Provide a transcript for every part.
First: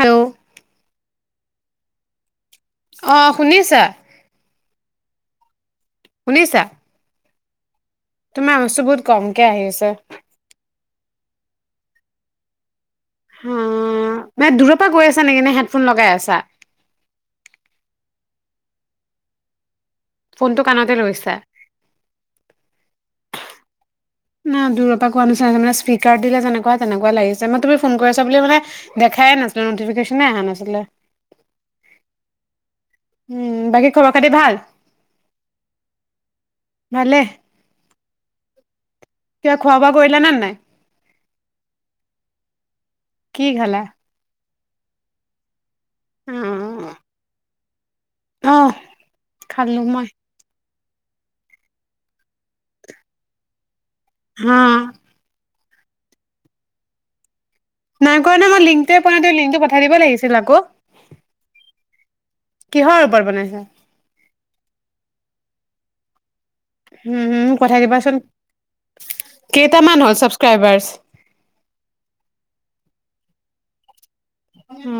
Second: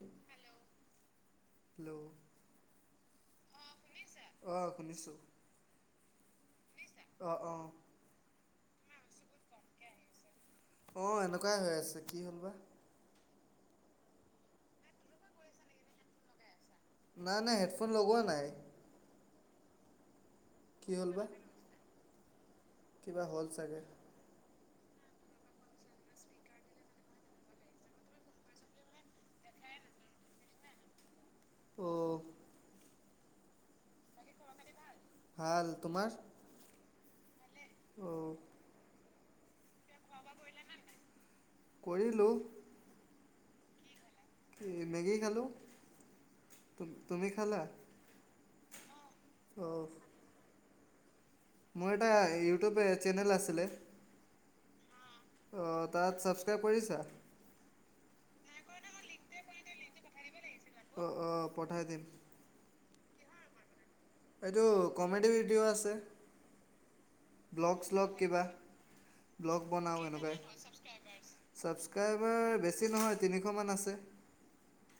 Hello অ শুনিছা hello অঁ শুনিছোঁ শুনিছা অঁ অঁ ন চুবুত কমকে আহি আছে অ এনেকুৱাই হৈ আছে কি হ'ল বা অ মানে দূৰৰ পৰা গৈ আছা নেকি নে হেডফোন লগাই আছা নাই নাই হেডফোন লগোৱা নাই ফোনটো কি কাণতে হ'ল বা ৰৈছা [unintelligible] কিবা হ'ল চাগে না দূৰৰ পৰা কোৱা নাছিল মানে স্পীকাৰ দিলে যেনেকুৱা তেনেকুৱা লাগিছে মই তুমি ফোন কৰিছা বুলি মানে দেখাই নাছিলে নটিফিকেশনে অহা নাছিলে [unintelligible] অ উম বাকী খবৰ খাতি ভাল ভাল তোমাৰ ভালে অ ক খোৱা বোৱা কৰিলা নে নাই কৰিলোঁ কি খালা কি মেগী খালো অ' তুমি খালা অ খালো অঁ মই মোৰ এটা ইউটিউব চেনেল আছিলে। হা অ তাত ছাবস্ক্ৰাইব কৰিছা নাই কৰাৱা নাই মই লিংকটোৱ পোৱা নাই লিংকটো পঠাই দিব লাগিছিল আকৌ অ অ পঠাই দিম কিহৰ ওপৰত বনাইছা এইটো কমেডি ভিডিঅ' আছে উম উম পঠাই দিবাচোন কা্ কেইটামান হ'ল ছাবস্ক্ৰাইবাৰ্চ? বকাবব বেছি নহয় [unintelligible] তিনিশমান আছে।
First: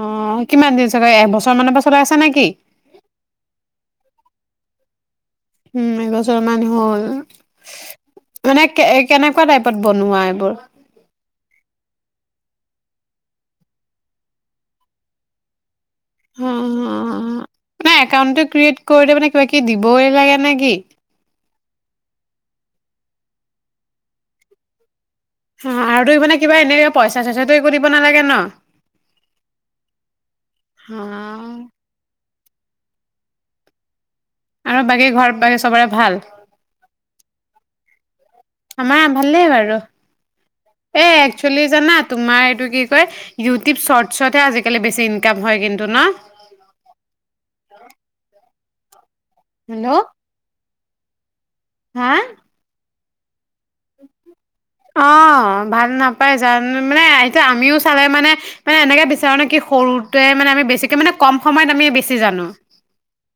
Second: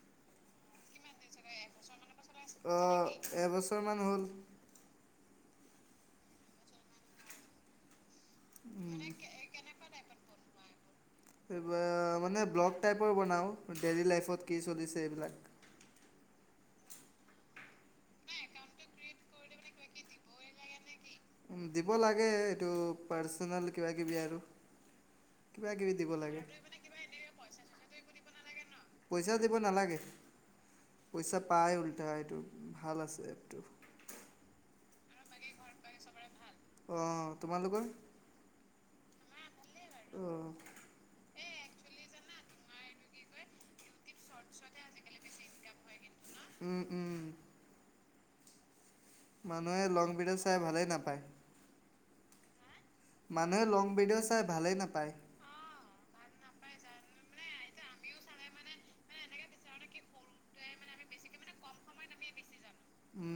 অ কিমান দিন এবছৰ মানৰ পা চলাই আছা নেকি অ' এবছৰমান হ'ল উম এবছৰ মান হ'ল মানে কে কেনেকুৱা টাইপত বনোৱা এইবোৰ এইবাৰ মানে ব্লগ টাইপৰ বনাওঁ ডেইলী লাইফত কি চলিছে এইবিলাক অ মে একাউট ক্ৰিয়েট কৰি মানে কিবা কিবি দিবই লাগে নে কি-? উ দিব লাগে এইটো পাৰ্চনেল কিবা কিবি আৰু অঁ কিবাকিবি আৰু দিব তইান লাগে কিবা এনে কিবা পইচা চইচাটো একো দিব নালাগে ন। অ পইচা দিব নালাগে পইচা অ', পাই উল্টাই এইটো ভাল আছে এপটো। আৰু বাকী ঘৰ বাকী চবৰে ভাল। আহ তোমালোকৰ আমাৰ ভালেই বাৰু অঁ এ একচ'য়'লি জানাত তোমাৰ এইটো কি কয় ইউটিউব শৰ্টছতহে আজিকালি বেছি ইনকাম হয় কিন্তু ন উম উম মানুহে হেল্ল' লং বিধত চাই ভালে নাই পায় হা! মানুহে লং বডঅ' চাই ভালেই নাপায় অ', ভাল নাপাই জানো মানে আহ আমিও চালে মানে মানে এনেকে বিচাৰো নে কি সৰুতেৱে মানে আমি বেছিকে মানে কম সময়ত আমি বেছি জানো উম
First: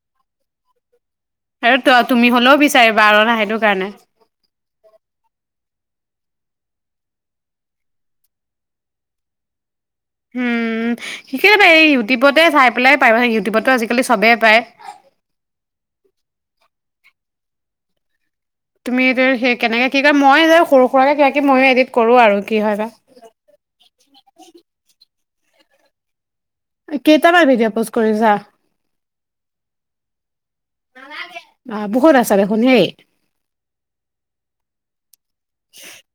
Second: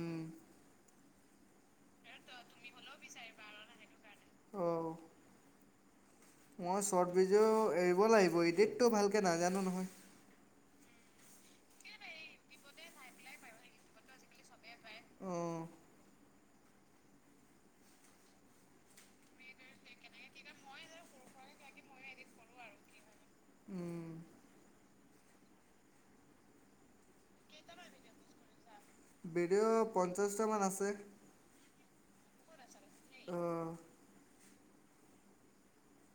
আৰু তই তুমি হলেও বিচাৰিবা আৰু ন সেইটো কাৰণে। অও। মই চৰ্ট ব্ৰীজো এৰিব লাগিব এদিততো ভালকে নাজানো নহয়। উম শিকেইে পায় ইউটিউবতে চাই পেলাই পাৰ ইউটিউবতো আজিকালি চবেই পায় উম। তুমি এই স কেনেকে কি কৰে মই সৰু সুৰাকে ক ময়ো এডিট কৰো আৰু কি হয়। বা উহ কেইটামান ভিডিঅ' পোচ কৰিছা বেডিক পঞ্চাশ, - টামান আছে অহ বহুত আছা দেখোন হেই। আহ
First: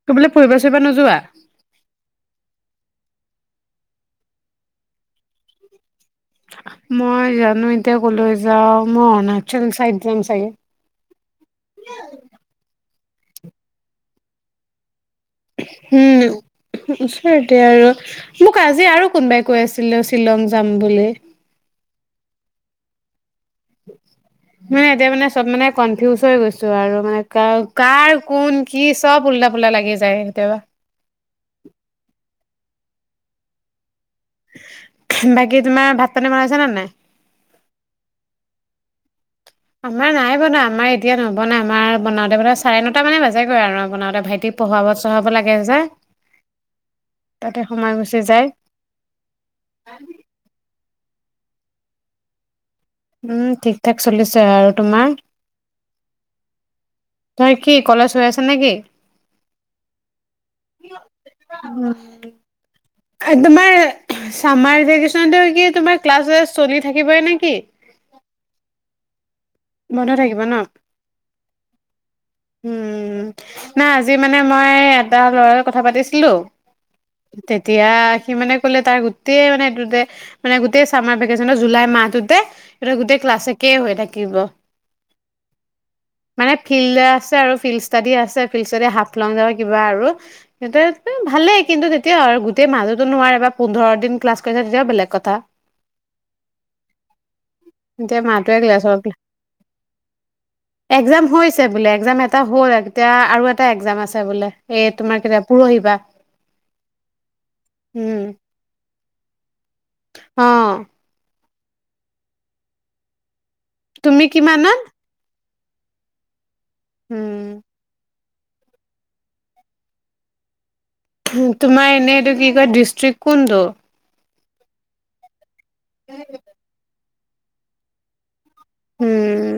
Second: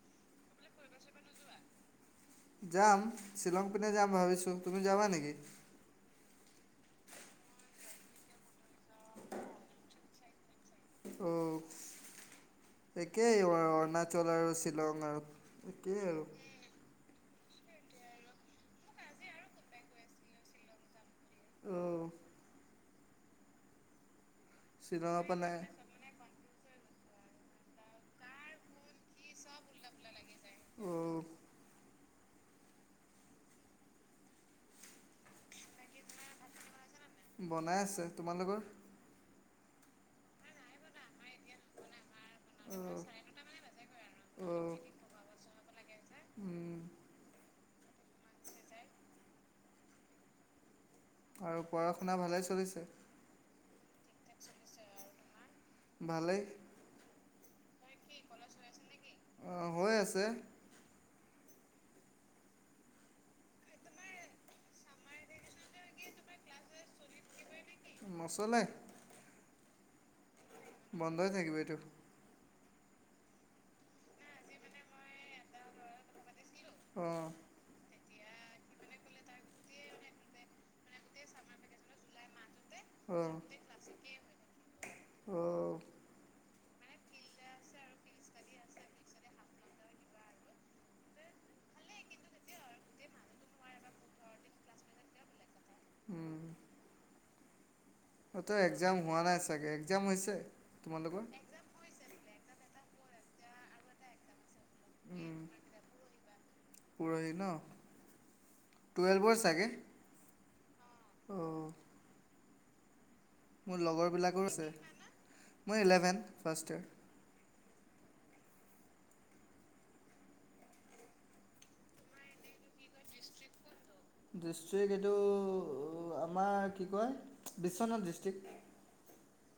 তবোলে ফুৰিবা চুৰিবা নোযোৱা যাম শ্বিলং পিনে যাম ভাবিছো তুমি যাবা নেকি? মই জানো এতিয়া কলৈ যাও ম অৰুণাচল চাইড- এাম চাগ [unintelligible] অ' একেই অৰ অৰুণাচল আৰু শ্বিলং আৰু। একেই আৰু উম হৈছে। এ আৰু মোক আজি আৰু কোনবাই কৈ আছিলে শ্বিলং, যাম বুলি- আহ উ মানে এতিয়া শ্বিলঙৰ মানে চব পিনে মানে কনফিউজ হৈ গৈছে। আৰু মানে কাৰ কাৰ কোন কি চব উল্টা পুলল্টা লাগি যায়। কেতিয়াবা অঁ বাকী তোমাৰ ভাত পানী বনাইছা নে নাই? বনাই আছে তোমালোকৰ আমাৰ নাই বনা আমাৰ এতিয়া নবনাই আমাৰ বনাওঁতে বনা চাৰে অঁ নটা মানে বাজেগৈ আৰু বনাওঁতে ভাইটি অঁ পঢ়াব চঢ়াব লাগে যে উম, তাতে- সময় গুচি যায়। আৰু পঢ়া শুনা ভালে চলিছে। উম ঠিক ঠাক চলিছে আৰু, তোমাৰ? ভালেই। তই কি ক'লেজ হৈ আছে নে কি? অঁ, হৈ আছে [inaudible] উম। তোমাৰ চামাৰ ভেকেছনটো কি তোমাৰ ক্লাছ চলি থাকিবই নেকি? মচলে বন্ধ থাকিব ন। বন্ধই থাকিব এইটো। উম না আজি মানে মই এটা লৰা কথা পাতিছিলোঁ। অঁ তেতিয়া সি মানে কলে তাৰ গোটেই মানে এইটো মানে গোটেই চামাৰ ভেকেচনৰ জুলাই মাহটোতে এ গোটেই ক্লাছকে হৈ থাকিব। আহ। মানে ফিল্ড যে আছে আৰু ফিল্ড ষ্টাডি আছে ফিল্ড ষ্টাডি হাফলং যাব কিবা আৰু ভালেই, কিন্তু তেতিয়া আৰু গোটেই মাজতো নোৱাৰে পোন্ধৰ দিন ক্লাছ কৰে তেতিয়াও বেলেগ কথা। উম। এতিয়া ত' মাহটোৱে এক্সাম ক্লাছৰ হোৱা নাই চাগে, এক্জাম হৈছে তোমালোকৰ? এক্সাম হৈছে বোলে, এক্সাম এটা হ'ল আৰু এতিয়া আৰু এটা এক্জাম আছে বোলে। এ তোমাৰ উম, কেতিয়া তোমাৰ পৰহি পৰা। পৰহি ন উম, টুৱেলভৰ চাগে অঁ। অ'। মোৰ লগৰ তুমি বিলাকৰো আছে। কিমানত মই ইলেভেন ফাৰ্ট ইয়াৰ। উম। তোমাৰ এনেই এইটো কি কয় ডিষ্ট্ৰিক্ কোনটো? ডিষ্টিক এইটো আমাৰ কি কয় বিশ্বনাথ ডিষ্ট্ৰিক্ট। উম।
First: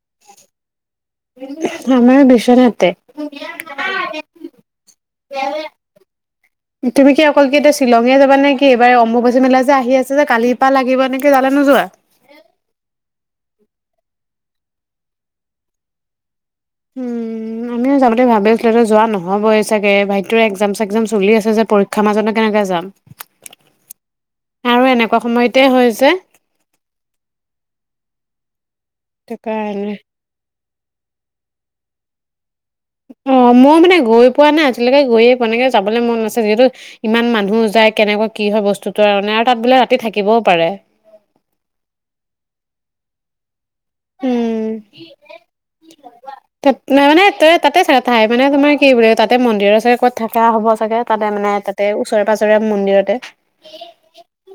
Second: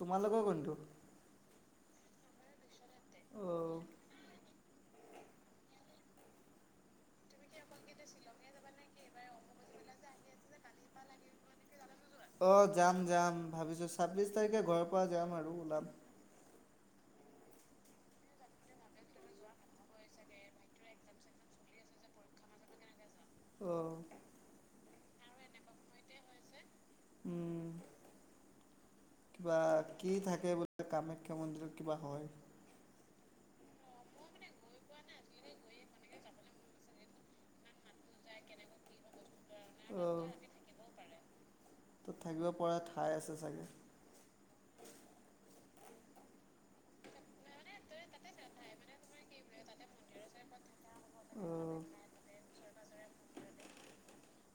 তোমালোকৰ কোনটো? আমাৰ বিশ্বনাথে। অ'। [unintelligible] তুমি কি অকল কি এতিয়া শ্বিলঙে যাবা নেকি এইবাৰ অম্বুবাচী মেলা যে আহি আছে যে, কালিৰ পৰা লাগিব নেকি তালে নোযোৱা? অ যাম যাম ভাবিছোঁ ছাব্বিশ তাৰিখে ঘৰৰ পৰা যাম আৰু ওলাম। আমিও যাব বুলি ভাবি আছিলো যোৱা নহবই চাগে ভাইটিৰ এক্সাম চেকজেম চলি আছে যে পৰীক্ষাৰ মাজত নো কেনেকে যাম। আহ। আৰু এনেকুৱা সময়তে হয় যে। উম কিবা কাৰণে কি থাকে বুলি কামাখ্যা মন্দিৰত কিবা হয়। অ মই মানে গৈ পোৱা নাই, আজিলৈকে গৈয়ে পোৱা নাই, তেনেকে যাবলৈ মন আছে যিহেতু ইমান মানুহ যায় কেনেকুৱা কি হয় বস্তুত আৰু মানে আৰু তাত বোলে ৰাতি অ', থাকিবও পাৰে। ত' থাকিব পৰা [inaudible] উম। ত মানে ত তাতে চাগে ঠাই মানে তোমাৰ কি বুলি তাতে মন্দিৰৰ চাগে ক'ত থাকা হ'ব চাগে তাতে মানে অ', তাতে ওচৰে পাঁজৰে মন্দিৰতে।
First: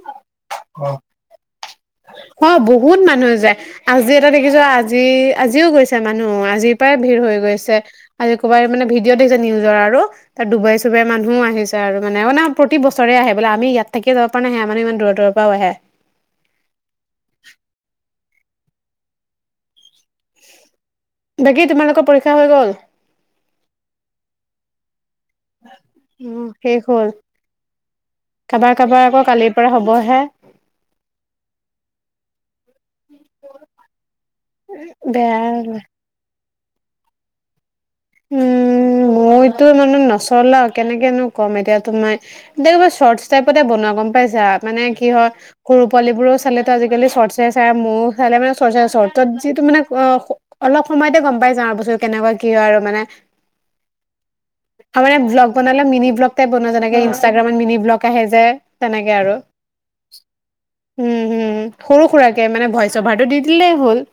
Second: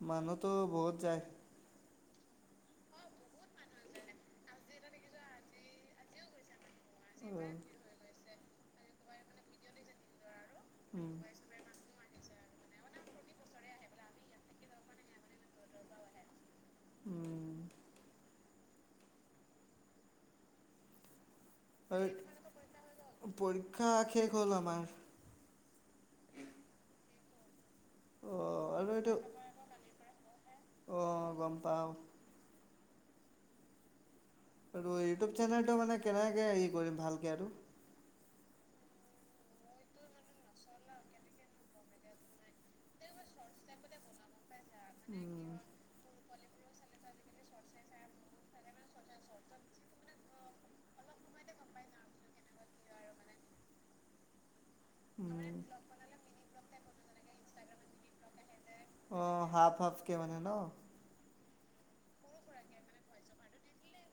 মানুহ তো বহুত যায় অ বহুত মানুহ যায় আজি এটা দেখিছো আজি আজিও গৈছে মানুহ আজি প্ৰায় ভিৰ হৈ গৈছে আজি পুৱায় মানে ভিডিঅ' দিছে নিউজৰ আৰু তাত দুবাই চুবাই উম, মানুহো আহিছে আৰু মানে অনা প্ৰতি বছৰে আহে বোলে আমি ইয়াত থাকি যাব পৰা নাই সেয়া মানুহ ইমান দূৰৰ দূৰৰ পৰাও আহে উম বাকী অ তোমালোকৰ পৰীক্ষা হৈ গ'ল পৰীক্ষা শেষ হল আমাৰ বাৰ [inaudible] উম শেষ হ'ল অ', কাবাৰ আৰু কাবাৰ এইটো আকৌ কালিৰ পৰা হবহে অ', গম পাওঁ নি [unintelligible] আৰু ইউটিউব চেনেলটো মানে কেনেকে হেৰি কৰিম ভালকে আৰু উম মইতো মানে নচলাও কেনেকেনো কম এতিয়া তোমাক এবাৰ শ্বৰ্টছ টাইপতে বনোৱা গম পাইছা মানে কি হয় সৰু পোৱালিবোৰো চা চালে তো আজিকালি শ্বর্টছ এ চাই মইও চালে মানে শ্বর্টছ এ চাও শ্বর্টছত যিহেতু মানে অলপ সময়তে গম পাই যাওঁ আৰু বস্তুটো কেনেকুৱা কি হয় আৰু মানে আমাৰ ইয়াত ব্লগ বনালে মিনি ব্লগ টাইপ বনোৱা যেনেক ইনষ্টাগ্ৰামত মিনি ব্লগ আহে যে তেনেকে আৰু অ', হাফ হাফকে মানে ন হম হম সৰু সুৰাকে মানে ভইচ অভাৰটো দি দিলেই হ'ল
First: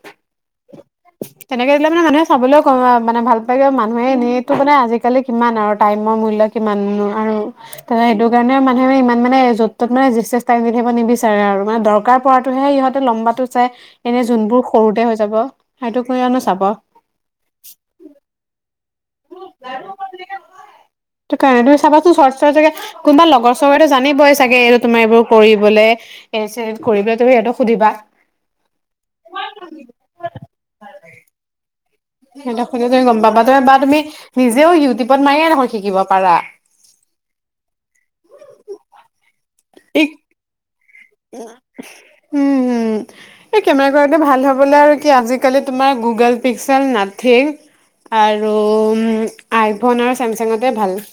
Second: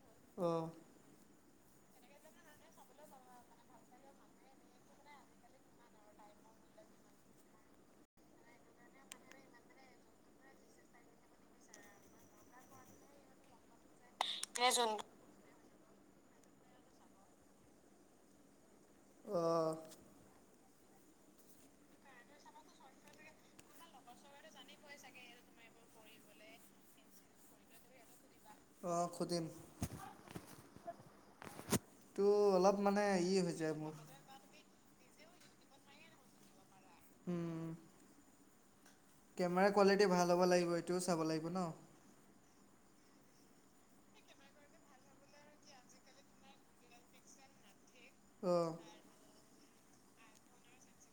অ তেনেকে দিলে মানে মানুহে চাবলৈও ক মানে ভাল পায় বা মানুহে এনেই তো মানে আজিকা আজিকালি কিমান আৰু টাইমৰ মূল্য কিমান আৰু সেইটো কাৰণে মানুহে ইমান মানে য'ত ত'ত মানে এক্সেস টাইম দি থাকিব নিবিচাৰে আৰু মানে দৰকাৰ পৰাতেহে ইহঁতে লম্বাটো চাই এনে যোনবোৰ সৰুতে হৈ যাব সেইটো কৰি আনো চাব অ সেইটো কাৰণে তুমি চাবাচোন শ্বৰ্টছৰ জেগা কোনোবা লগৰ ছগৰেটো জানিবই চাগে এইটো তোমাৰ এইবোৰ কৰিবলৈ কৰিবলৈ তুমি সিহঁতক সুধিবা অ সুধিম তো সিহতক অলপ সুধিলে মানে গম ই পাবা হৈছে বা মোৰ তুমি নিজেও ইউ টিউবত মাৰিয়ে দেখুন শিকিব পাৰা উম কেমেৰা কোৱালিটি এই ভাল হ'ব লাগিব ও চাব লাগিব ন উম হম এই কেমেৰা কোৱালিটি ভাল হবলৈ আৰু কি আজিকালি তোমাৰ গুগল পিক্সেল নাথিক [unintelligible] আৰু অঁ আইফোন আৰু চছেমচাঙতে ভাল। [inaudible]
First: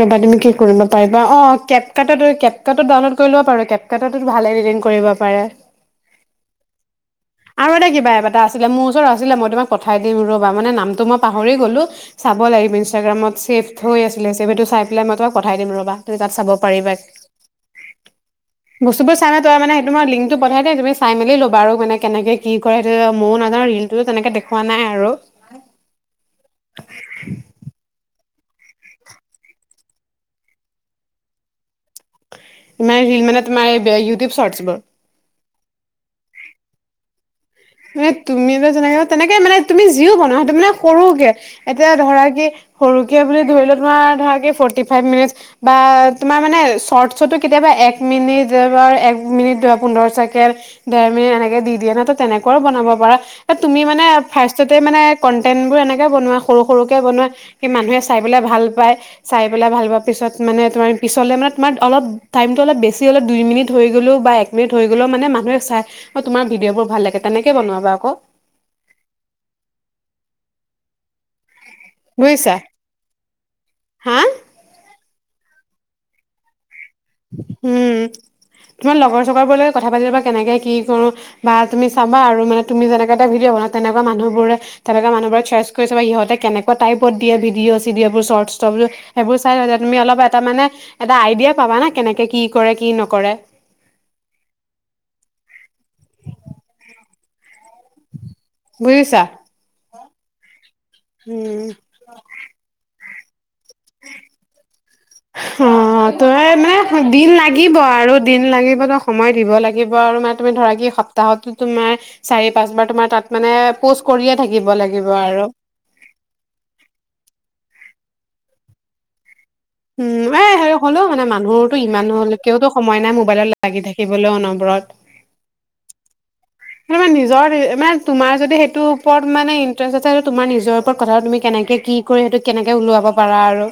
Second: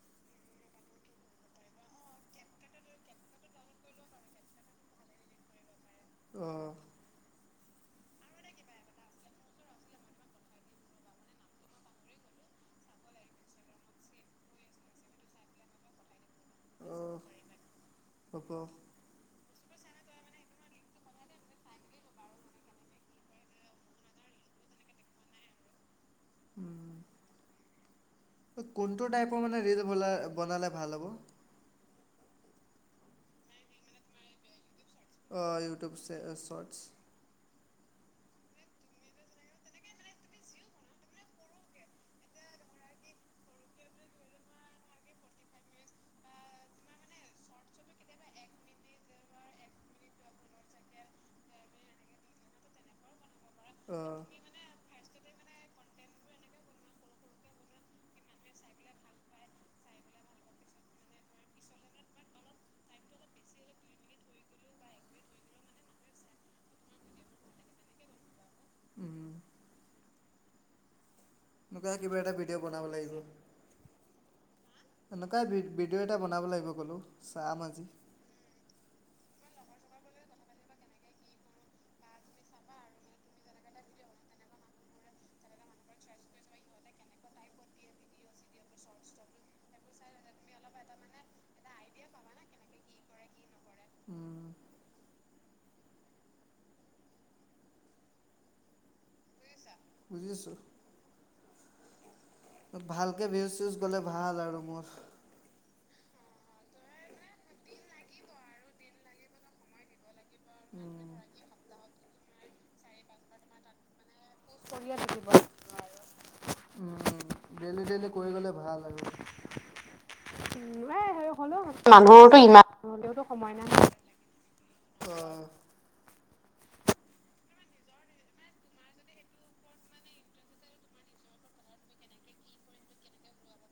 ৰবা তুমি কি কৰিব পাৰিবা অঁ কেতকাত ডাউনলড কৰি লব পাৰ কেতকাত ভালেই পাৰে অ [inaudible] আৰু এটা কিবা এটা এটা আছিলে মোৰ ওচৰত আছিলে মই তোমাক পঠাই দিম ৰবা মানে নামটো মই পাহৰি গলো চাব লাগিব ইনষ্টাগ্ৰাম। ছেফ হৈ আছিলে ছেভ সেইটো চাই পেল মই তোাক পঠাই দিম ৰ'বা চাব পাৰিবা অঁ হ'ব বস্তুবোৰ চাই। তই মানে সেইটোমই লিংকটো পঠাই দে তুমি চাই মেলি ল'বা আৰু মানে কেনেকে কি কৰে সেইটো ময় নাজানো ৰিলতো তেনেকে দেখুৱাই নাই আৰু [inaudible] কোনটো টাইপৰ মানে ব বনালে ভাল হ'ব ৰিল মানে তোমাৰ ইউটিউব শৰ্টছোৰ অঁ ইউটউব চটছ তুম যেনেকে তেনেকে মানে তুমি যিওঁ বনোৱােইটো মানে সৰুকে এতিয়া ধৰা কি সৰুকে বুলি ধৰিল তোমাৰ ধৰা কি ফৰ্টি ফাইভ মিনিট বা তোমাৰ মানে শৰ্টো কেতিয়াবা এক মিনিট এক মিনিট পোন্ধৰ ছেকেণ্ড দেৰ মিনিট এনেকে দি দিয়ে ন তেনেক। ঘৰ বনাব পাৰা তুমি মানে অঁ ফাৰ্ষ্ট মানে কন্টেন্ট বোৰ এনেকে বনোৱা সৰু সৰুকৈ বনায় স মানুহে চাই পেলাই ভাল পায়াইেলাই ভাল পোৱাৰ পিছত মানে তোমাৰ পিছলৈ মানে তোমাৰ অলপ টাইমটো অলপ বেছি অলপ দুই মিনিট হৈ গ'লেও বা এক মিনিট হৈ গ'লেও মানে মানুহে চাই মই তোমাৰ ভিডিঅ'বোৰ ভাল লাগে তেনেকে বনবা আকৌ এু কিবা এটা বুজিছা ভিডিঅ' বনাব লাগিব হা ভিডিঅ' এটা বনাব লাগিব ক'লোঁ চাম আজি উম তোমাৰ লগৰ কথা পাতি লবা কেনেকে কি কৰো বা তুমি চাবা আৰু মানে তুমি যেনেকা এটা ভি' বনাওঁ তেনেকুৱা মানুহবোৰে তেনেুৱা মানুহবৰে চাৰ্চ কৰি চাবা সহঁতে কেনেুৱা টাইপত দিয়েডিঅ' চ এইোৰ চৰ্ট ষ্টবোৰ সেইবোৰ চাই তুমি অলপ এটা মানে এটা আইডিয়া পাবা না কেনেকে কি কৰে কি নকৰে উম বুজিছা বুজি আছো। উম ভালকে ভিইজ চিইজ গলে ভাল আৰু মোৰ অঁ তই মানে দিন লাগিব আৰু দিন লাগিবতো সময় দিব লাগিব আৰু ম তুমি ধৰা কি সপ্তাহতো তোমাৰ চাৰি পাঁচবাৰ তোমাৰ তাত মানে প থাকিব লাগিব আৰু উম, ডেইলি ডেইলি কৰি গ'লে ভাল আৰু উম এ সে হ'লো মানে মানুহটো ইমান হ'ল কিয়তো সময় নাই মোবাইলত লাগি থাকিবলৈও অনবৰত অঁ নিজৰ মানে তোমাৰ যদি সেইটোৰ ওপৰত মানে ইন্টাৰেষ্ট আছে তোমাৰ নিজৰ ওপৰত কথা তুমি কেনেকে কি কৰি সেইটোক কেনেকে উওলাব পাৰা আৰু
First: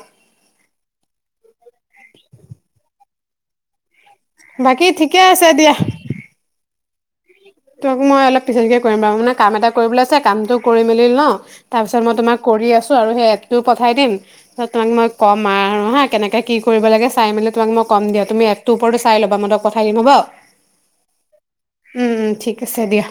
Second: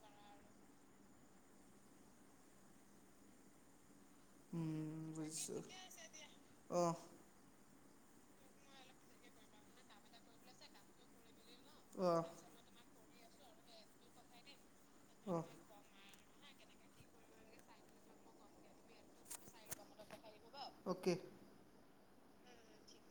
বাকী ঠিক উম। তোমাক মই অলপ পিছতহে কৰিম বাৰু মানে কাম এটা কৰিবলৈ আছে কামটো কৰি মেলি ন তাৰ পিছত মই তোমাক কৰি আছো আৰু এপটো পঠাই দিম তোমাক মই ক'ম আৰু হা কেনেকে কি কৰিব লাগে চাই মেলে তোমাক মই কম দিয়া তুমিএপটোৰ ওপৰতো চাই ল'ব মনত পাই দিম'ব [unintelligible] অকে উম উম ঠিক আছে দিয়া